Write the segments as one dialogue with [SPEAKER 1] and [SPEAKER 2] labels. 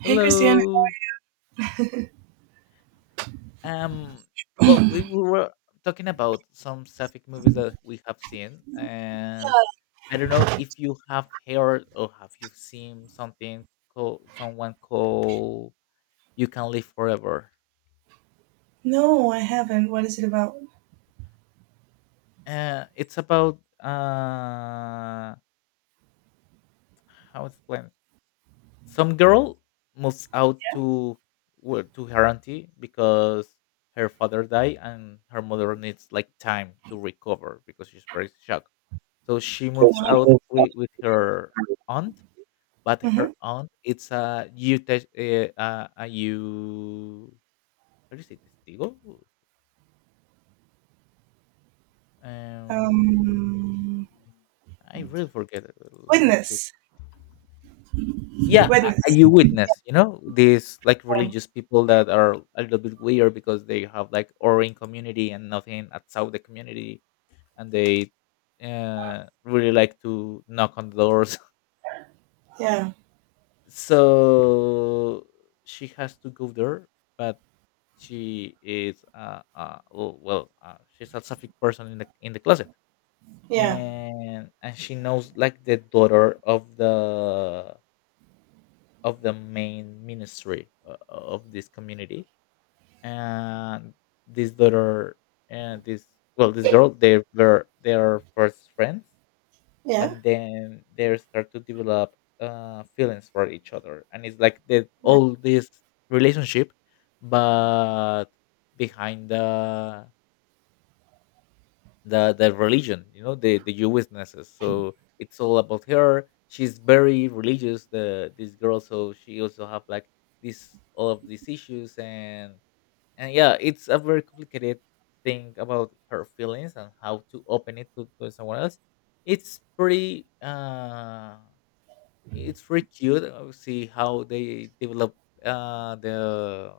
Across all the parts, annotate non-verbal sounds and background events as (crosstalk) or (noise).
[SPEAKER 1] Hey, Christiana.
[SPEAKER 2] Hello. Um. Well, we were talking about some sapphic movies that we have seen, and I don't know if you have heard or have you seen something called someone called "You Can Live Forever."
[SPEAKER 1] No, I haven't. What is it about?
[SPEAKER 2] It's about uh how it's explain. Some girl moves out to to her auntie because her father died and her mother needs like time to recover because she's very shocked. So she moves out with her aunt, but
[SPEAKER 1] Mm-hmm.
[SPEAKER 2] her aunt it's a a you, how do you say testigo? Um,
[SPEAKER 1] Um,
[SPEAKER 2] I really forget it. Let me see.
[SPEAKER 1] Witness.
[SPEAKER 2] Yeah, a
[SPEAKER 1] Witness.
[SPEAKER 2] you witness. You know these like religious people that are a little bit weird because they have like orange community and nothing outside the community, and they really like to knock on doors,
[SPEAKER 1] Yeah.
[SPEAKER 2] so she has to go there, but she is she's a sapphic person in the closet.
[SPEAKER 1] Yeah.
[SPEAKER 2] And she knows like the daughter of the main ministry of this community. And this daughter and this well, this girl, they were their first friends,
[SPEAKER 1] Yeah.
[SPEAKER 2] but then they start to develop feelings for each other, and it's like the
[SPEAKER 1] Yeah.
[SPEAKER 2] all this relationship, but behind the religion, you know, the Jewisnesses. So it's all about her. She's very religious, the this girl, so she also have like this all of these issues, and yeah, it's a very complicated thing about her feelings and how to open it to someone else. It's pretty uh it's pretty cute. See how they develop uh, the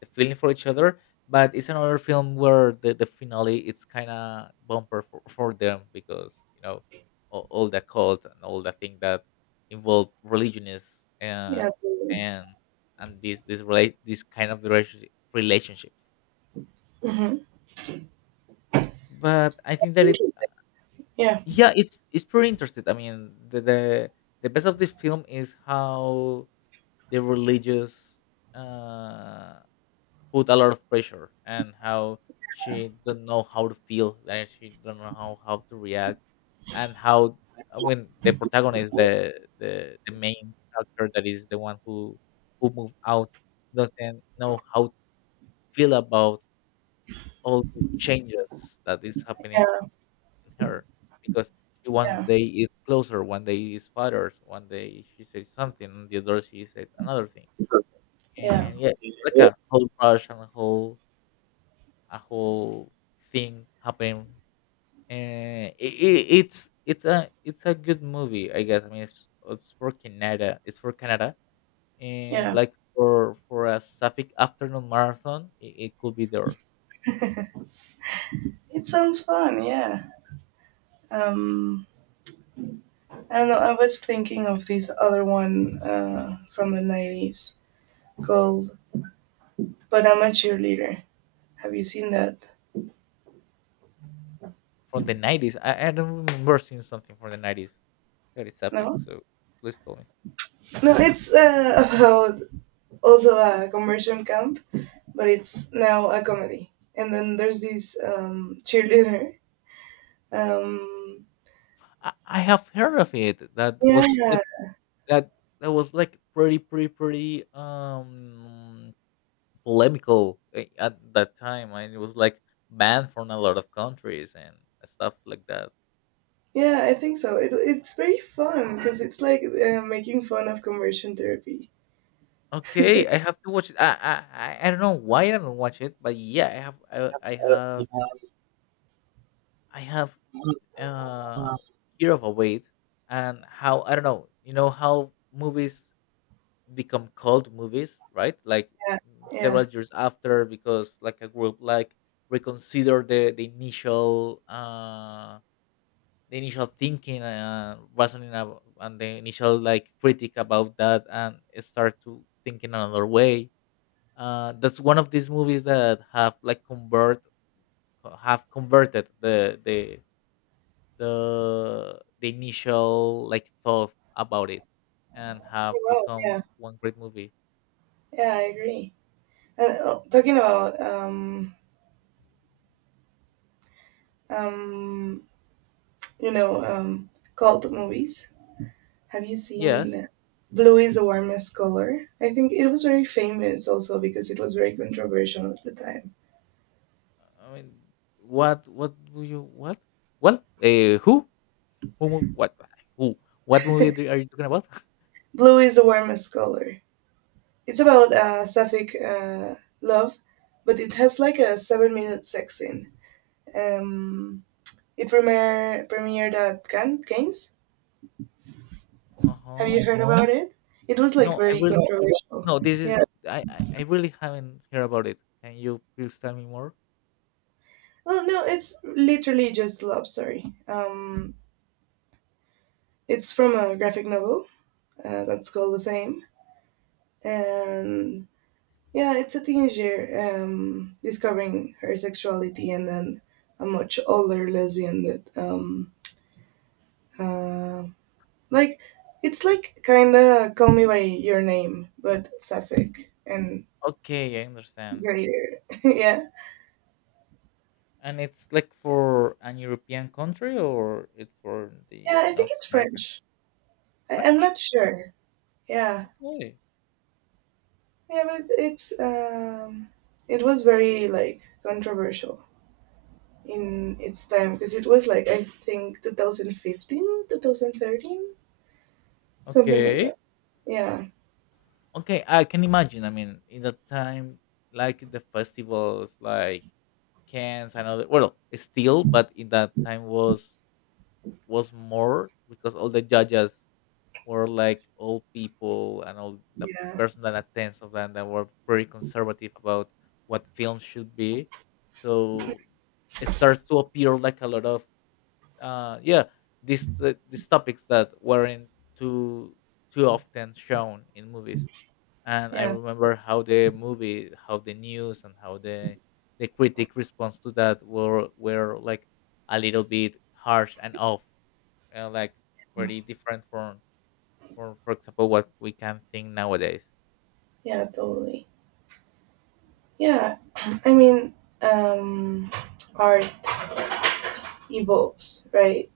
[SPEAKER 2] the feeling for each other. But it's another film where the finale it's kind of bumper for them because you know all the cult and all the thing that involve religion is uh,
[SPEAKER 1] Yeah. Totally.
[SPEAKER 2] and this kind of relationships,
[SPEAKER 1] Mm-hmm.
[SPEAKER 2] but I think
[SPEAKER 1] That's
[SPEAKER 2] that
[SPEAKER 1] interesting. Yeah.
[SPEAKER 2] yeah, it's pretty interesting. I mean, the best of this film is how the religious uh, put a lot of pressure, and how she don't know how to feel, and she don't know how to react, and how when the protagonist the main character that is the one who moved out doesn't know how to feel about all these changes that is happening
[SPEAKER 1] Yeah.
[SPEAKER 2] in her, because she one
[SPEAKER 1] Yeah.
[SPEAKER 2] day is closer, one day is father's, one day she says something and the other she said another thing.
[SPEAKER 1] Yeah.
[SPEAKER 2] And yeah, it's like a whole rush and a whole thing happening. And it's a it's a good movie, I guess. I mean, it's for Canada. It's for Canada, and
[SPEAKER 1] Yeah.
[SPEAKER 2] like for a Sapphic afternoon marathon, it could be there
[SPEAKER 1] It sounds fun. Yeah. Um, I don't know. I was thinking of this other one from the 90s called But I'm a Cheerleader. Have you seen that?
[SPEAKER 2] from the 90s. I don't remember seeing something from the 90s that is Sapphic.
[SPEAKER 1] No?
[SPEAKER 2] So please tell me.
[SPEAKER 1] No, it's about also a conversion camp, but it's now a comedy. And then there's this cheerleader. Um,
[SPEAKER 2] I have heard of it. That was
[SPEAKER 1] yeah,
[SPEAKER 2] like that that was like pretty pretty polemical, at that time, and it was like banned from a lot of countries and stuff like that.
[SPEAKER 1] yeah, I think so. It's very fun because it's like making fun of conversion therapy.
[SPEAKER 2] Okay, I have to watch it. I don't know why I don't watch it, but yeah, I
[SPEAKER 1] Yeah,
[SPEAKER 2] have I have uh fear of a weight. And how, I don't know, you know how movies become cult movies, right? Like
[SPEAKER 1] yeah.
[SPEAKER 2] several years after, because like a group like reconsider the initial the initial thinking wasn't enough, and the initial like critic about that, and start to thinking another way. That's one of these movies that have like convert have converted the the initial like thought about it, and have
[SPEAKER 1] Wow, yeah,
[SPEAKER 2] become one great movie.
[SPEAKER 1] yeah, I agree. And talking about um, you know, um, cult movies. Have you
[SPEAKER 2] Yes.
[SPEAKER 1] seen Blue is the Warmest Color? I think it was very famous also because it was very controversial at the time.
[SPEAKER 2] I mean, what do you what well who mo- what who what movie are you talking about? (laughs)
[SPEAKER 1] Blue is the Warmest Color. It's about sapphic love, but it has like a 7 minute sex scene. Um, it premiered at Cannes. Cannes. Have
[SPEAKER 2] Uh-huh.
[SPEAKER 1] you heard about it? It was like
[SPEAKER 2] no i
[SPEAKER 1] very, no,
[SPEAKER 2] will
[SPEAKER 1] controversial.
[SPEAKER 2] No, this is,
[SPEAKER 1] Yeah.
[SPEAKER 2] I really haven't heard about it. Can you please tell me more?
[SPEAKER 1] Well, no, it's literally just a love story. It's from a graphic novel that's called The Same, and, yeah, it's a teenager discovering her sexuality, and then a much older lesbian that, uh, like, it's like kind of Call Me by Your Name, but sapphic and
[SPEAKER 2] Okay, I understand.
[SPEAKER 1] greater. (laughs) Yeah,
[SPEAKER 2] And it's like for an European country, or it's for the
[SPEAKER 1] yeah, I think
[SPEAKER 2] North
[SPEAKER 1] it's
[SPEAKER 2] America?
[SPEAKER 1] French.
[SPEAKER 2] It's
[SPEAKER 1] I'm
[SPEAKER 2] French.
[SPEAKER 1] not sure. Yeah,
[SPEAKER 2] Okay.
[SPEAKER 1] yeah, but it's it was very like controversial in its time because it was like I think 2015, 2013, something like
[SPEAKER 2] Okay.
[SPEAKER 1] that. Yeah.
[SPEAKER 2] Okay, I can imagine. I mean, in that time, like the festivals, like Cannes and other, well, still, but in that time was more because all the judges were like old people, and all the
[SPEAKER 1] Yeah,
[SPEAKER 2] person that attends of them that were very conservative about what film should be. So it starts to appear like a lot of yeah, these topics that weren't too too often shown in movies. And I
[SPEAKER 1] yeah,
[SPEAKER 2] remember how the movie, how the news, and how the critic response to that were like a little bit harsh and off, like very different from for example what we can think nowadays.
[SPEAKER 1] yeah, totally. Yeah, (clears throat) I mean, um, art evolves, right,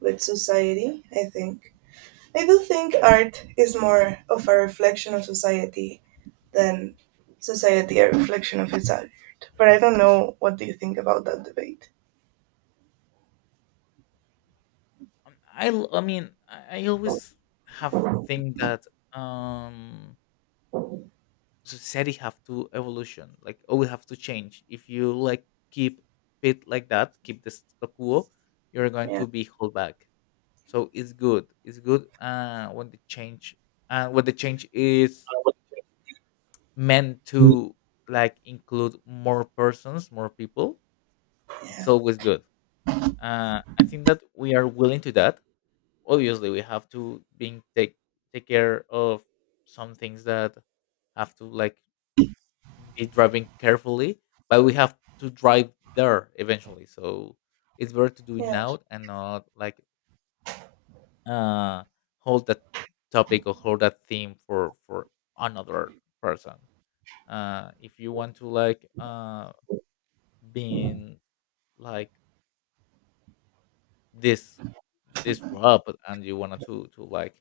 [SPEAKER 1] with society, I think. I do think art is more of a reflection of society than society a reflection of its art. But I don't know what do you think about that debate.
[SPEAKER 2] I I always have think that um society have to evolution, like we have to change. If you like keep it like that, keep the status quo, you're going
[SPEAKER 1] Yeah,
[SPEAKER 2] to be held back. So it's good, it's good when the change is meant to like include more persons, more people, it's
[SPEAKER 1] yeah,
[SPEAKER 2] always good. I think that we are willing to that. Obviously we have to being take take care of some things that have to like be driving carefully, but we have to drive there eventually. So it's better to do it
[SPEAKER 1] yeah,
[SPEAKER 2] now and not like uh hold that topic, or hold that theme for another person. If you want to like being like this disrupt, and you wanted to like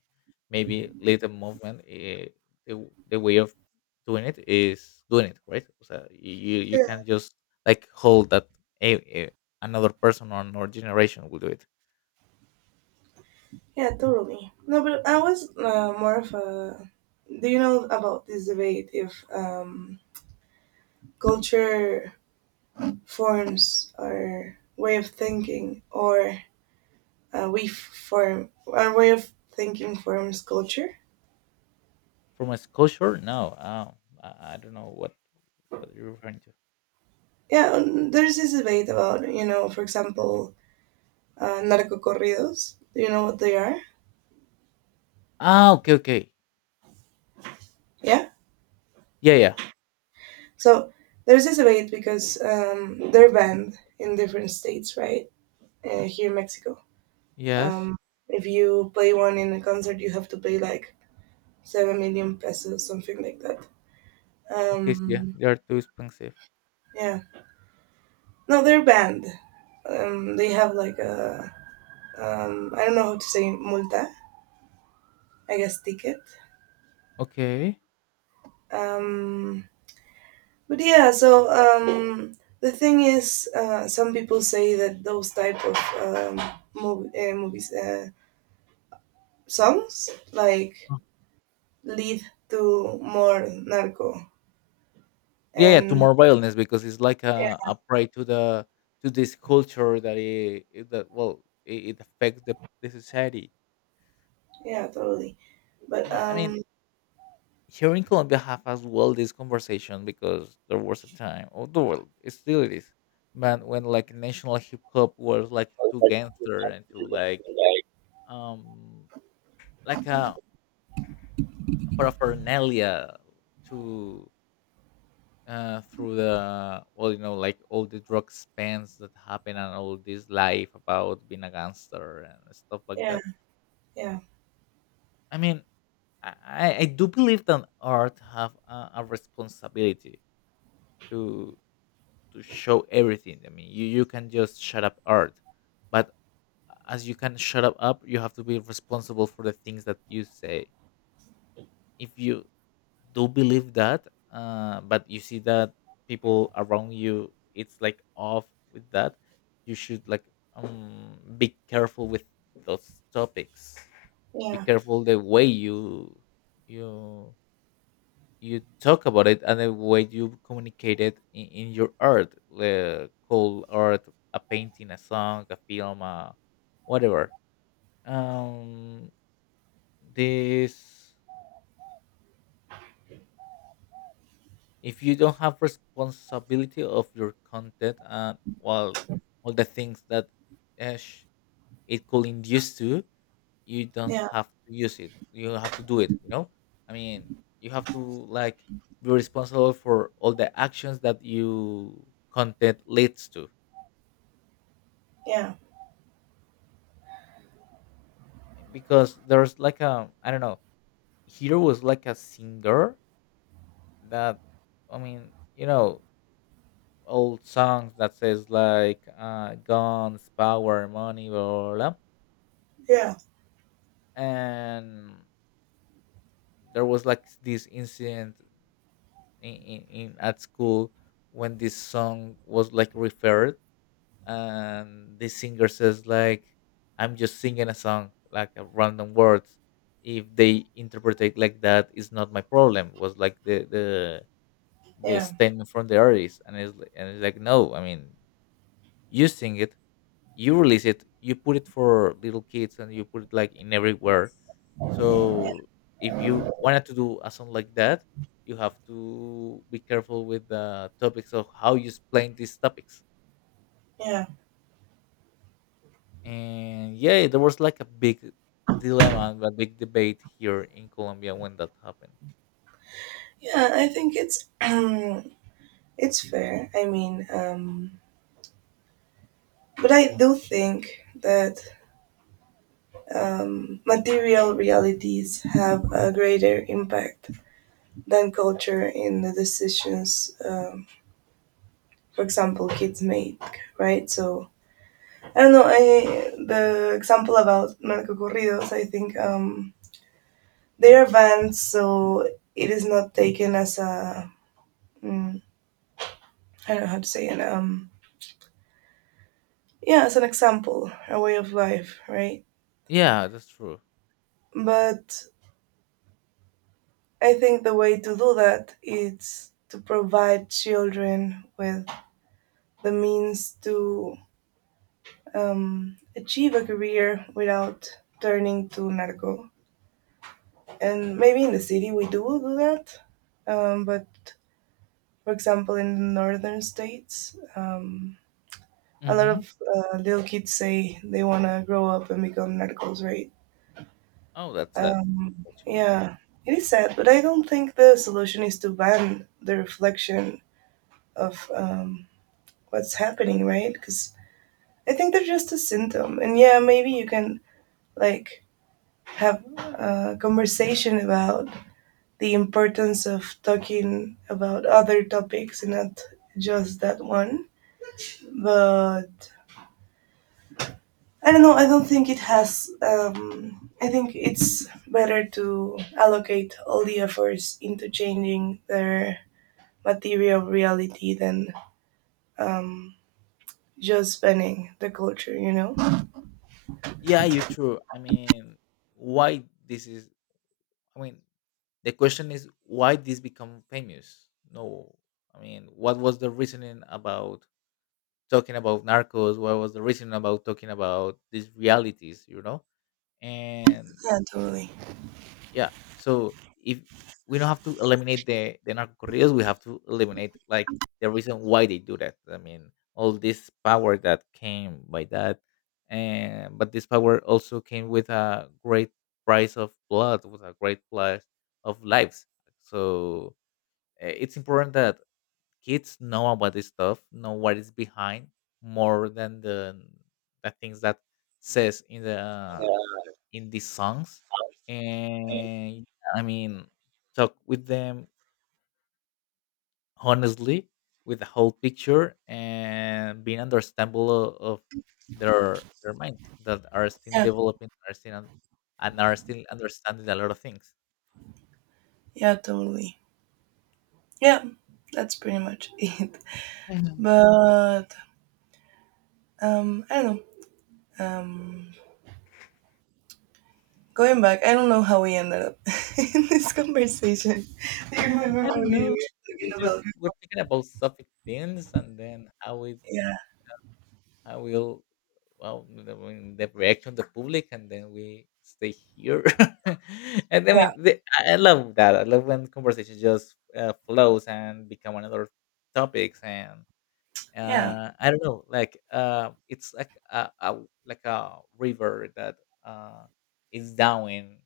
[SPEAKER 2] maybe lead the movement, the way of doing it is doing it right. So you
[SPEAKER 1] sure.
[SPEAKER 2] can't just like hold that a, a, another person or another generation will do it.
[SPEAKER 1] Yeah, totally. No, but I was more of a. Do you know about this debate if culture forms our way of thinking or we form our way of thinking forms culture?
[SPEAKER 2] From a sculpture? No, I don't know what you're referring to.
[SPEAKER 1] Yeah, there's this debate about, for example, narcocorridos. Do you know what they are?
[SPEAKER 2] Ah, okay, okay.
[SPEAKER 1] Yeah.
[SPEAKER 2] Yeah, yeah.
[SPEAKER 1] So there's this debate because they're banned in different states, right? Here in Mexico.
[SPEAKER 2] Yes.
[SPEAKER 1] um, if you play one in a concert you have to pay like 7 million pesos, something like that.
[SPEAKER 2] Okay, so yeah,
[SPEAKER 1] um,
[SPEAKER 2] they are too expensive.
[SPEAKER 1] yeah. No, they're banned. They have like a, I don't know how to say multa. I guess ticket.
[SPEAKER 2] Okay.
[SPEAKER 1] Um, but yeah, so the thing is, some people say that those type of um, movies, songs, like, lead to more narco.
[SPEAKER 2] Yeah, yeah, to
[SPEAKER 1] And
[SPEAKER 2] more violence, because it's like a prey to the to this culture that that well it affects the society.
[SPEAKER 1] yeah, totally. But
[SPEAKER 2] I mean, here in Colombia have as well this conversation, because there was a time, or the world it still it is, man, when like national hip hop was like too gangster and too um like a paraphernalia to through the, well, you know, like all the drug spans that happen and all this life about being a gangster and stuff like
[SPEAKER 1] yeah,
[SPEAKER 2] that.
[SPEAKER 1] yeah,
[SPEAKER 2] I mean, I do believe that art have a responsibility to to show everything. I mean, you can just shut up art, but as you can shut up up, you have to be responsible for the things that you say. If you do believe that but you see that people around you it's like off with that, you should like be careful with those topics, be
[SPEAKER 1] yeah,
[SPEAKER 2] careful the way you you you talk about it and the way you communicate it in your art, the call art, a painting, a song, a film, whatever. Um this If you don't have responsibility of your content, and well, all the things that uh, sh- it could induce to, you don't
[SPEAKER 1] yeah,
[SPEAKER 2] have to use it, you have to do it, you know. I mean, you have to like be responsible for all the actions that you content leads to,
[SPEAKER 1] yeah,
[SPEAKER 2] because there's like a, I don't know, here was like a singer that, I mean, you know, old songs that says like guns, power, money, blah, blah, blah.
[SPEAKER 1] yeah,
[SPEAKER 2] And there was like this incident in at school when this song was like referred, and the singer says like I'm just singing a song like a random words. If they interpret it like that, it's not my problem. Was like the the
[SPEAKER 1] yeah,
[SPEAKER 2] statement from the artist, and and it's like no. I mean, you sing it. You release it, you put it for little kids and you put it like in everywhere. So
[SPEAKER 1] yeah.
[SPEAKER 2] if you wanted to do a song like that, you have to be careful with the topics of how you explain these topics.
[SPEAKER 1] Yeah.
[SPEAKER 2] And yeah, there was like a big dilemma and a big debate here in Colombia when that happened.
[SPEAKER 1] Yeah, I think it's (clears throat) it's fair. I mean, but I do think that material realities have a greater impact than culture in the decisions, for example, kids make. Right? So I don't know. I the example about narcocorridos. I think they are banned, so it is not taken as a mm, I don't know how to say it. Yeah, as an example, a way of life, right?
[SPEAKER 2] Yeah, that's true.
[SPEAKER 1] But I think the way to do that is to provide children with the means to achieve a career without turning to narco. And maybe in the city we do do that, but for example, in the northern states, a lot
[SPEAKER 2] Hmm.
[SPEAKER 1] of little kids say they want to grow up and become narcos, right?
[SPEAKER 2] Oh, that's sad. That's really sad.
[SPEAKER 1] Yeah, it is sad, but I don't think the solution is to ban the reflection of what's happening, right? Because I think they're just a symptom. And yeah, maybe you can like have a conversation about the importance of talking about other topics and not just that one. But I don't know. I don't think it has. I think it's better to allocate all the efforts into changing their material reality than um, just banning the culture. You know?
[SPEAKER 2] Yeah, you're true. I mean, why this is, I mean, the question is why this become famous? No, I mean, what was the reasoning about talking about narcos? What was the reasoning about talking about these realities? You know, and
[SPEAKER 1] Yeah, totally.
[SPEAKER 2] yeah. So if we don't have to eliminate the narcocorridos, we have to eliminate like the reason why they do that. I mean, all this power that came by that, and but this power also came with a great price of blood, with a great price of lives. So it's important that kids know about this stuff, know what is behind more than the things that says in the
[SPEAKER 1] Yeah,
[SPEAKER 2] in these songs, and I mean talk with them honestly with the whole picture and being understandable of their minds that are still
[SPEAKER 1] yeah,
[SPEAKER 2] developing, are still un- and are still understanding a lot of things.
[SPEAKER 1] yeah, totally. Yeah, that's pretty much it.
[SPEAKER 2] I know.
[SPEAKER 1] (laughs) But I don't know. Um, Going back, I don't know how we ended up (laughs) in this conversation. (laughs) Do you
[SPEAKER 2] (laughs)
[SPEAKER 1] remember
[SPEAKER 2] I
[SPEAKER 1] what
[SPEAKER 2] don't
[SPEAKER 1] we
[SPEAKER 2] know, we
[SPEAKER 1] were talking about?
[SPEAKER 2] just were thinking about suffic things and then how it
[SPEAKER 1] Yeah,
[SPEAKER 2] I will well the, I mean, the reaction of the public, and then we stay here (laughs) and I mean I love that, I love when conversation just flows and become another topics. And
[SPEAKER 1] yeah,
[SPEAKER 2] I don't know, like it's like a like a river that uh, is down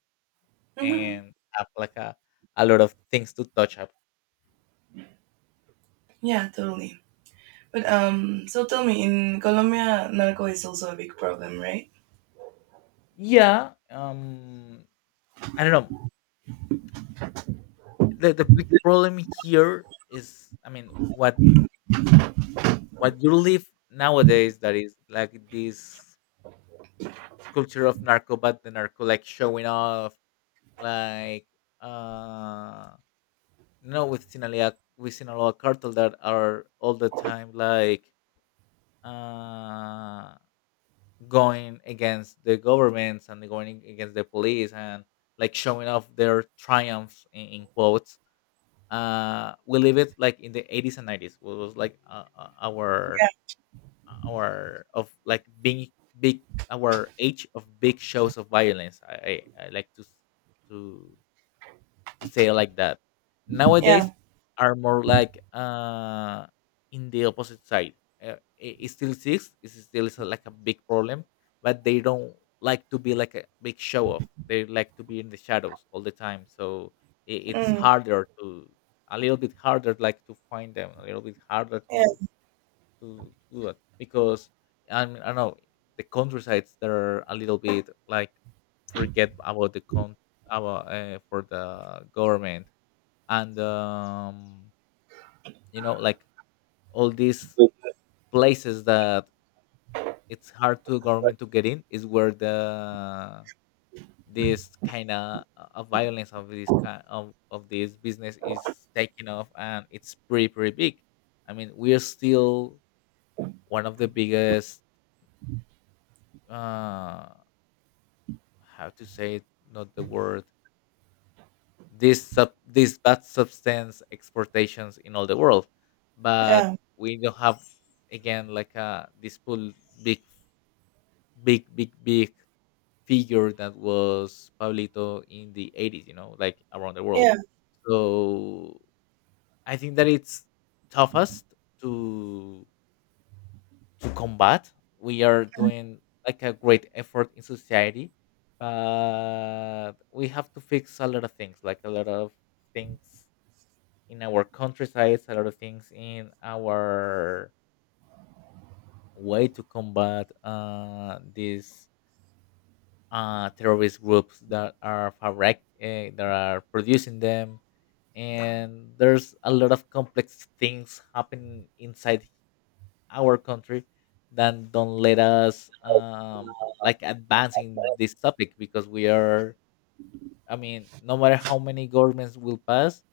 [SPEAKER 1] hmm
[SPEAKER 2] and have like a lot of things to touch up.
[SPEAKER 1] yeah, totally. But so tell me, in Colombia, narco is also a big problem, right?
[SPEAKER 2] Yeah. I don't know, the big problem here is, I mean, what you live nowadays that is like this culture of narco, but the narco like showing off, like, uh, you know, with Sinaloa cartel that are all the time like uh going against the governments and going against the police, and like showing off their triumphs in quotes. Uh, we live it like in the 80s and 90s. It was like
[SPEAKER 1] Yeah.
[SPEAKER 2] our of like being big, our age of big shows of violence. I like to to to say it like that.
[SPEAKER 1] Yeah.
[SPEAKER 2] Nowadays are more like in the opposite side. It still exists. It still is like a big problem, but they don't like to be like a big show off. They like to be in the shadows all the time. So it's
[SPEAKER 1] mm,
[SPEAKER 2] harder to, a little bit harder like to find them. A little bit harder
[SPEAKER 1] yeah,
[SPEAKER 2] to to do that because I don't know, the countrysides that are a little bit like forget about the con about for the government. And you know, like all these places that it's hard to government to get in is where the this kind of violence of this of this business is taking off, and it's pretty big. I mean, we're still one of the biggest, uh how to say it, not the word, this sub this bad substance exportations in all the world. But
[SPEAKER 1] yeah,
[SPEAKER 2] we don't have again like a this full big big figure that was Pablito in the 80s, you know, like around the world.
[SPEAKER 1] yeah,
[SPEAKER 2] So I think that it's toughest to combat. We are doing like a great effort in society, but we have to fix a lot of things, like a lot of things in our countrysides, a lot of things in our way to combat these terrorist groups that are fabric that are producing them. And there's a lot of complex things happening inside our country then don't let us like advance in this
[SPEAKER 1] (laughs)
[SPEAKER 2] topic, because we are, I mean, no matter how many governments will pass,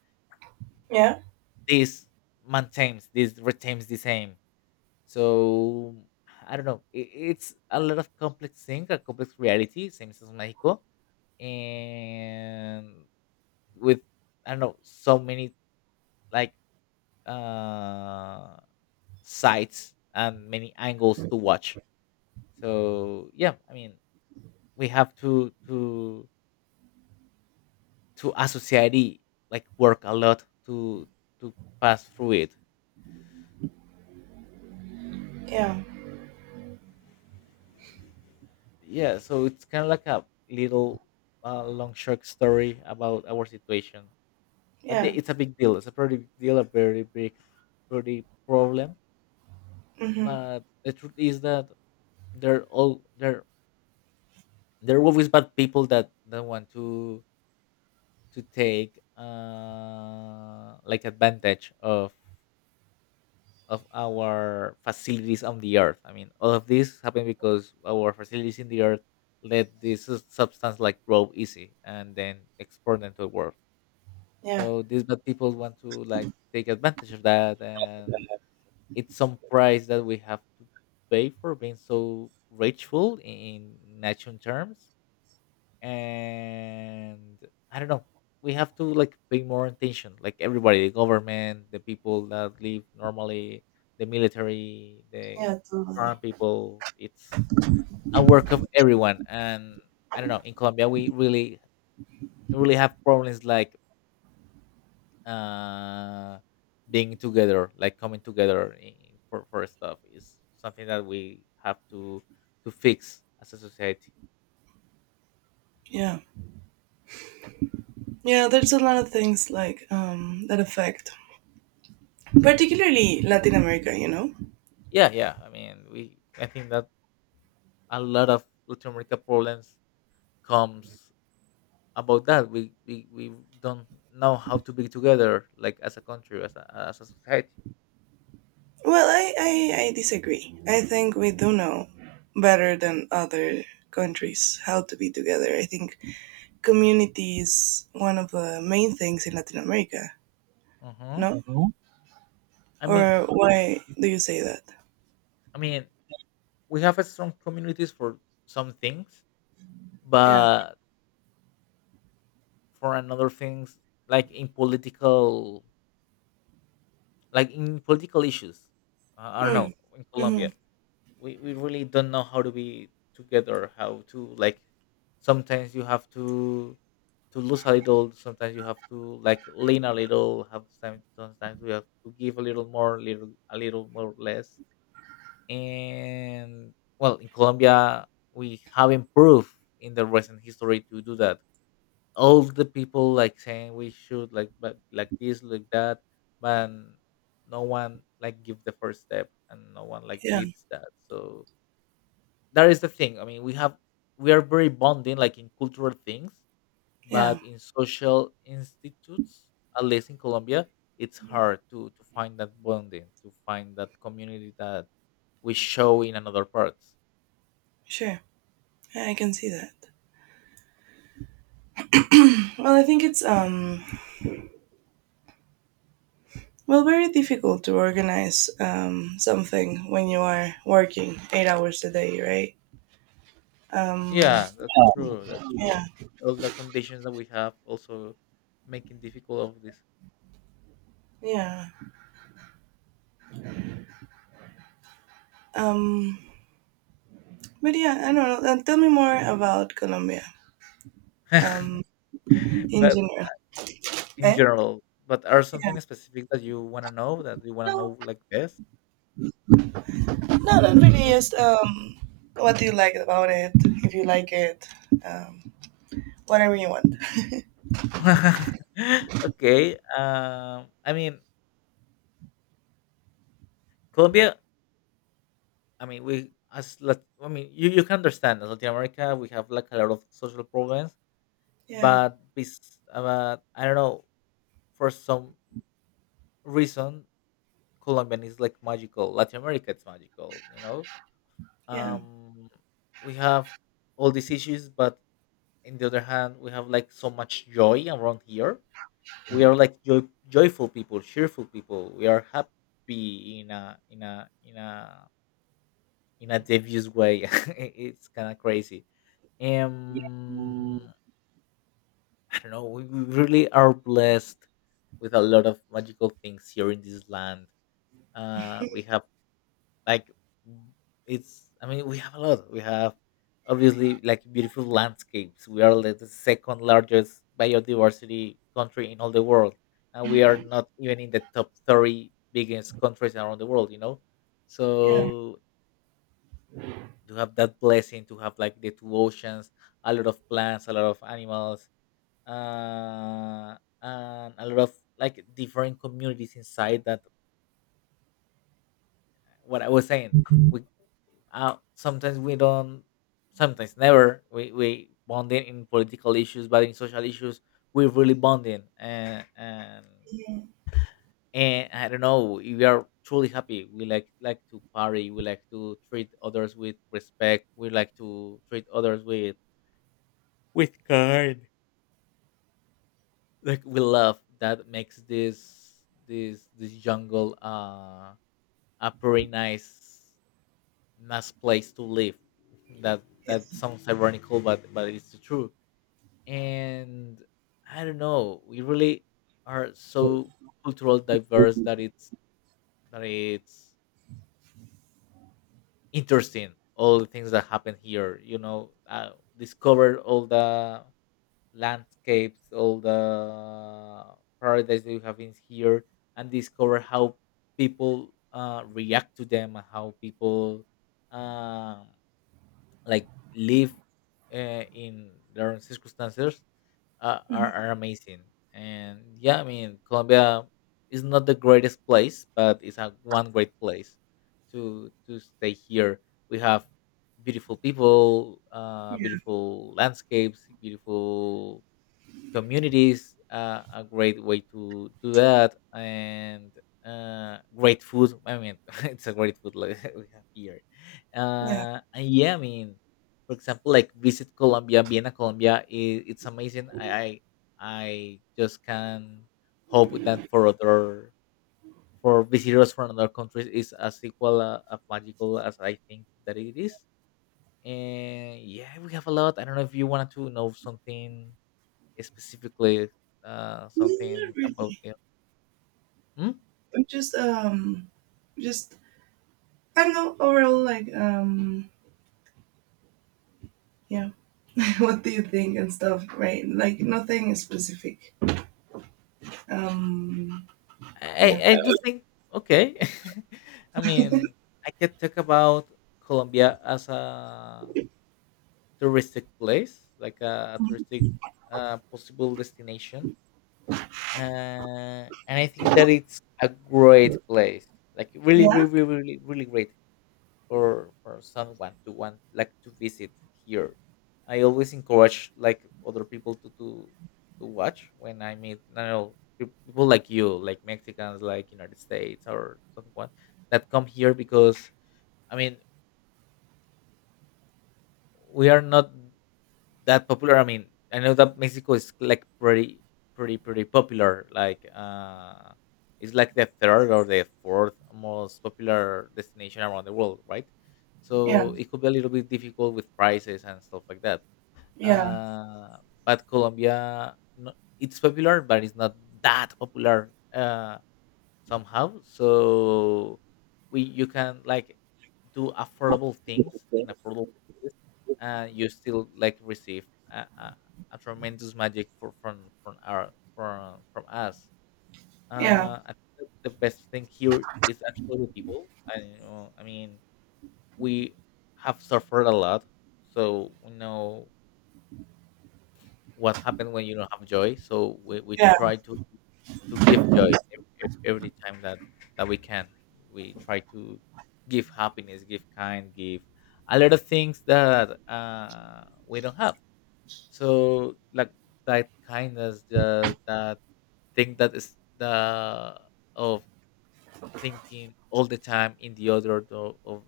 [SPEAKER 1] yeah,
[SPEAKER 2] this maintains, this retains the same. So I don't know, it's a lot of complex thing, a complex reality, same as Mexico. And with, I don't know, so many, like, uh sites and many angles to watch. So yeah, I mean, we have to associate it, like work a lot to to pass through it.
[SPEAKER 1] yeah,
[SPEAKER 2] Yeah. So it's kind of like a little long short story about our situation. But
[SPEAKER 1] yeah.
[SPEAKER 2] it's a big deal, it's a pretty big deal, a very big pretty problem.
[SPEAKER 1] Hmm.
[SPEAKER 2] But the truth is that they're all there there are always bad people that want to take like advantage of our facilities on the earth. I mean, all of this happened because our facilities in the earth let this substance like grow easy and then export them to the world.
[SPEAKER 1] Yeah.
[SPEAKER 2] So these bad people want to like take advantage of that, and it's some price that we have to pay for being so rageful in natural terms. And I don't know. We have to like pay more attention, like everybody, the government, the people that live normally, the military, the
[SPEAKER 1] Yeah, totally.
[SPEAKER 2] farm people. It's a work of everyone. And I don't know, in Colombia we really, really have problems like uh, being together, like coming together in, for stuff. Is something that we have to fix as a society.
[SPEAKER 1] Yeah. Yeah, there's a lot of things like that affect particularly Latin America, you know?
[SPEAKER 2] Yeah, yeah. I mean, we. I think that a lot of Latin America problems comes about that. We don't know how to be together, like as a country, as as a society.
[SPEAKER 1] Well, I disagree. I think we do know better than other countries how to be together. I think community is one of the main things in Latin America,
[SPEAKER 2] Hmm.
[SPEAKER 1] no? Mhm.
[SPEAKER 2] I mean,
[SPEAKER 1] Or why do you say that?
[SPEAKER 2] I mean, we have a strong communities for some things,
[SPEAKER 1] Yeah.
[SPEAKER 2] but for another things, like in political, like in political issues. I don't
[SPEAKER 1] Mm.
[SPEAKER 2] know, in
[SPEAKER 1] Mm-hmm.
[SPEAKER 2] Colombia, we really don't know how to be together, how to like, sometimes you have to lose a little, sometimes you have to like lean a little, have some, sometimes we have to give a little more little, a little more less. And, well, in Colombia we have improved in the recent history to do that. All the people like saying we should like but like this like that, but no one like give the first step and no one like
[SPEAKER 1] Yeah.
[SPEAKER 2] leads that. So that is the thing. I mean, we have, we are very bonding, like in cultural things,
[SPEAKER 1] Yeah.
[SPEAKER 2] but in social institutes, at least in Colombia, it's hard to find that bonding, to find that community that we show in another parts.
[SPEAKER 1] Sure. I can see that. Well, I think it's, well, very difficult to organize something when you are working 8 hours a day, right? Um,
[SPEAKER 2] Yeah, that's true. That's
[SPEAKER 1] yeah,
[SPEAKER 2] true. All the conditions that we have also making difficult of this.
[SPEAKER 1] yeah. Um, but yeah, I don't know. Tell me more about Colombia, um,
[SPEAKER 2] (laughs)
[SPEAKER 1] in
[SPEAKER 2] But
[SPEAKER 1] general.
[SPEAKER 2] in
[SPEAKER 1] Eh?
[SPEAKER 2] general, but are
[SPEAKER 1] Yeah.
[SPEAKER 2] something specific that you want to know, that you want to
[SPEAKER 1] No,
[SPEAKER 2] know like this?
[SPEAKER 1] no, not really. Just what do you like about it? If you like it, um, whatever you want.
[SPEAKER 2] (laughs) Okay, I mean, Colombia, I mean, we as I mean, you can understand as Latin America, we have like a lot of social problems.
[SPEAKER 1] Yeah,
[SPEAKER 2] But I don't know, for some reason, Colombian is like magical. Latin America is magical, you know.
[SPEAKER 1] yeah,
[SPEAKER 2] Um, we have all these issues, but in the other hand, we have like so much joy around here. We are like joy, joyful people, cheerful people, we are happy in a in a in a in a devious way. (laughs) It- it's kind of crazy.
[SPEAKER 1] yeah.
[SPEAKER 2] um
[SPEAKER 1] Mhm.
[SPEAKER 2] I don't know, we really are blessed with a lot of magical things here in this land. Uh, we have like, it's, I mean, we have a lot. We have obviously like beautiful landscapes, we are like the second largest biodiversity country in all the world, and we are not even in the top 30 biggest countries around the world, you know.
[SPEAKER 1] Yeah.
[SPEAKER 2] So to have that blessing, to have like the two oceans, a lot of plants, a lot of animals, uh and a lot of like different communities inside that, what I was saying. We, sometimes we don't, sometimes never. We bonding in political issues, but in social issues we're really bonding. And I don't know, we are truly happy. We like to party. We like to treat others with respect. We like to treat others with kind. Like we love that makes this this this jungle a pretty nice nice place to live. That that sounds ironical, but it's true. And I don't know, we really are so cultural diverse that it's interesting all the things that happen here. You know, discover all the landscapes, all the paradise that you have in here, and discover how people react to them, and how people. Um, like live in their circumstances,
[SPEAKER 1] Mhm.
[SPEAKER 2] are amazing. And yeah, I mean, Colombia is not the greatest place, but it's a one great place to stay here. We have beautiful people,
[SPEAKER 1] Yeah.
[SPEAKER 2] beautiful landscapes, beautiful communities, a great way to do that. And great food, I mean, (laughs) it's a great food like (laughs) we have here.
[SPEAKER 1] Yeah.
[SPEAKER 2] And yeah, I mean, for example, like visit Colombia, vienna Colombia, I it's amazing. I just can hope that for other, for visitors from other countries is as equal, as magical as I think that it is. And yeah, we have a lot. I don't know if you wanted to know something specifically,
[SPEAKER 1] Mm.
[SPEAKER 2] something
[SPEAKER 1] Not
[SPEAKER 2] about
[SPEAKER 1] really.
[SPEAKER 2] you. Hmm?
[SPEAKER 1] But just just I don't know, overall, like, yeah. (laughs) What do you think and stuff, right? Like, nothing specific. um
[SPEAKER 2] I,
[SPEAKER 1] yeah,
[SPEAKER 2] I do think, okay. (laughs) I mean, I could talk about Colombia as a touristic place, like a touristic possible destination, and I think that it's a great place, like really,
[SPEAKER 1] yeah,
[SPEAKER 2] really, really, really really great. Or for someone to want like to visit here. I always encourage like other people to to watch when I meet, you know, people like you, like Mexicans, like United States, or someone that come here. Because I mean, we are not that popular. I mean, I know that Mexico is like pretty, pretty, pretty popular. Like, it's like the third or the fourth most popular destination around the world, right?
[SPEAKER 1] yeah,
[SPEAKER 2] So it could be a little bit difficult with prices and stuff like that.
[SPEAKER 1] yeah,
[SPEAKER 2] Uh, but Colombia, no, it's popular, but it's not that popular. Somehow, so we, you can like do affordable things in affordable places and you still like receive a, a, a tremendous magic for, from our from us.
[SPEAKER 1] yeah,
[SPEAKER 2] Uh, I think that the best thing here is actually the people. I You know, I mean, we have suffered a lot, so we know what happened when you don't have joy. So we
[SPEAKER 1] yeah,
[SPEAKER 2] try to give joy every time that that we can. We try to give happiness, give kind, give a lot of things that we don't have. So like that kindness, the that thing that is the of thinking all the time in the other of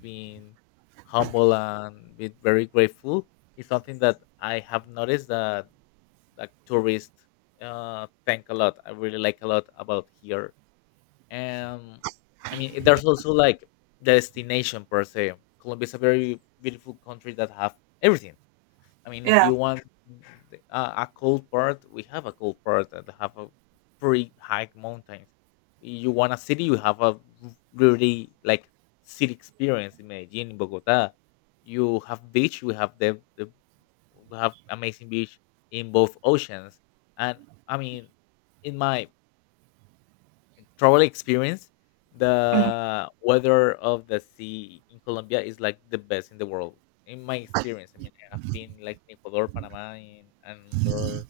[SPEAKER 2] being humble and be very grateful is something that I have noticed that like tourists thank a lot, I really like a lot about here. And I mean, there's also like the destination per se. Colombia is a very beautiful country that have everything. I mean, if
[SPEAKER 1] yeah.
[SPEAKER 2] you want the- a, a cold part, we have a cold part that have a pretty high mountains. You want a city, you have a really like city experience in Medellin, in Bogota. You have beach, we have the we have amazing beach in both oceans. And I mean, in my travel experience,
[SPEAKER 1] Mhm.
[SPEAKER 2] the weather of the sea in Colombia is like the best in the world. In my experience, I mean, I've been like in Ecuador, Panama, in, and other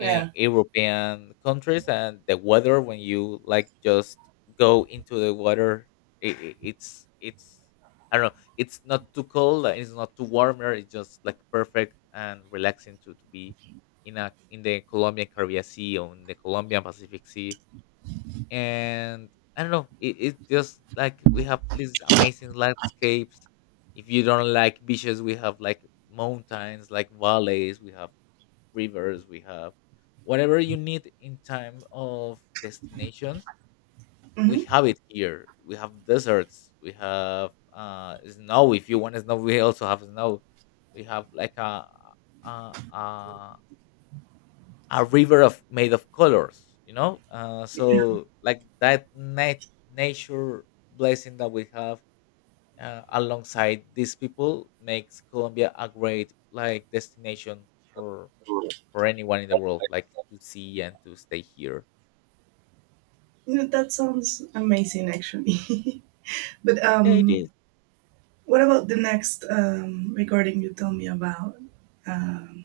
[SPEAKER 2] eh, European countries. And the weather when you like just go into the water, it's I don't know, it's not too cold, and it's not too warmer. It's just like perfect and relaxing to be in a in the Colombian Caribbean Sea or in the Colombian Pacific Sea. And I don't know, it's just like we have these amazing landscapes. If you don't like beaches, we have like mountains, like valleys, we have rivers, we have whatever you need in time of destinations. We
[SPEAKER 1] Hmm.
[SPEAKER 2] have it here. We have deserts. We have snow. If you want snow, we also have snow. We have like a, a a river of made of colors, you know. So like that nature blessing that we have, alongside these people, makes Colombia a great like destination for for anyone in the world like to see and to stay here.
[SPEAKER 1] Yeah, that sounds amazing, actually. (laughs) But
[SPEAKER 2] Yeah, it is.
[SPEAKER 1] what about the next recording you told me about? um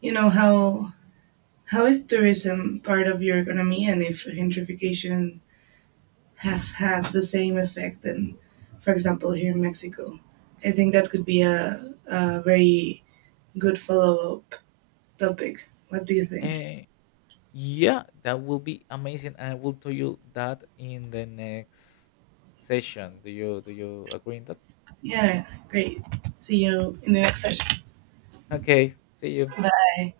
[SPEAKER 1] you know how How is tourism part of your economy, and if gentrification has had the same effect than, for example, here in Mexico? I think that could be a very good follow up topic. What do you think?
[SPEAKER 2] uh, yeah, that will be amazing, and I will tell you that in the next session. Do you do you agree in that?
[SPEAKER 1] Yeah, great. See you in the next session.
[SPEAKER 2] Okay, see you.
[SPEAKER 1] Bye.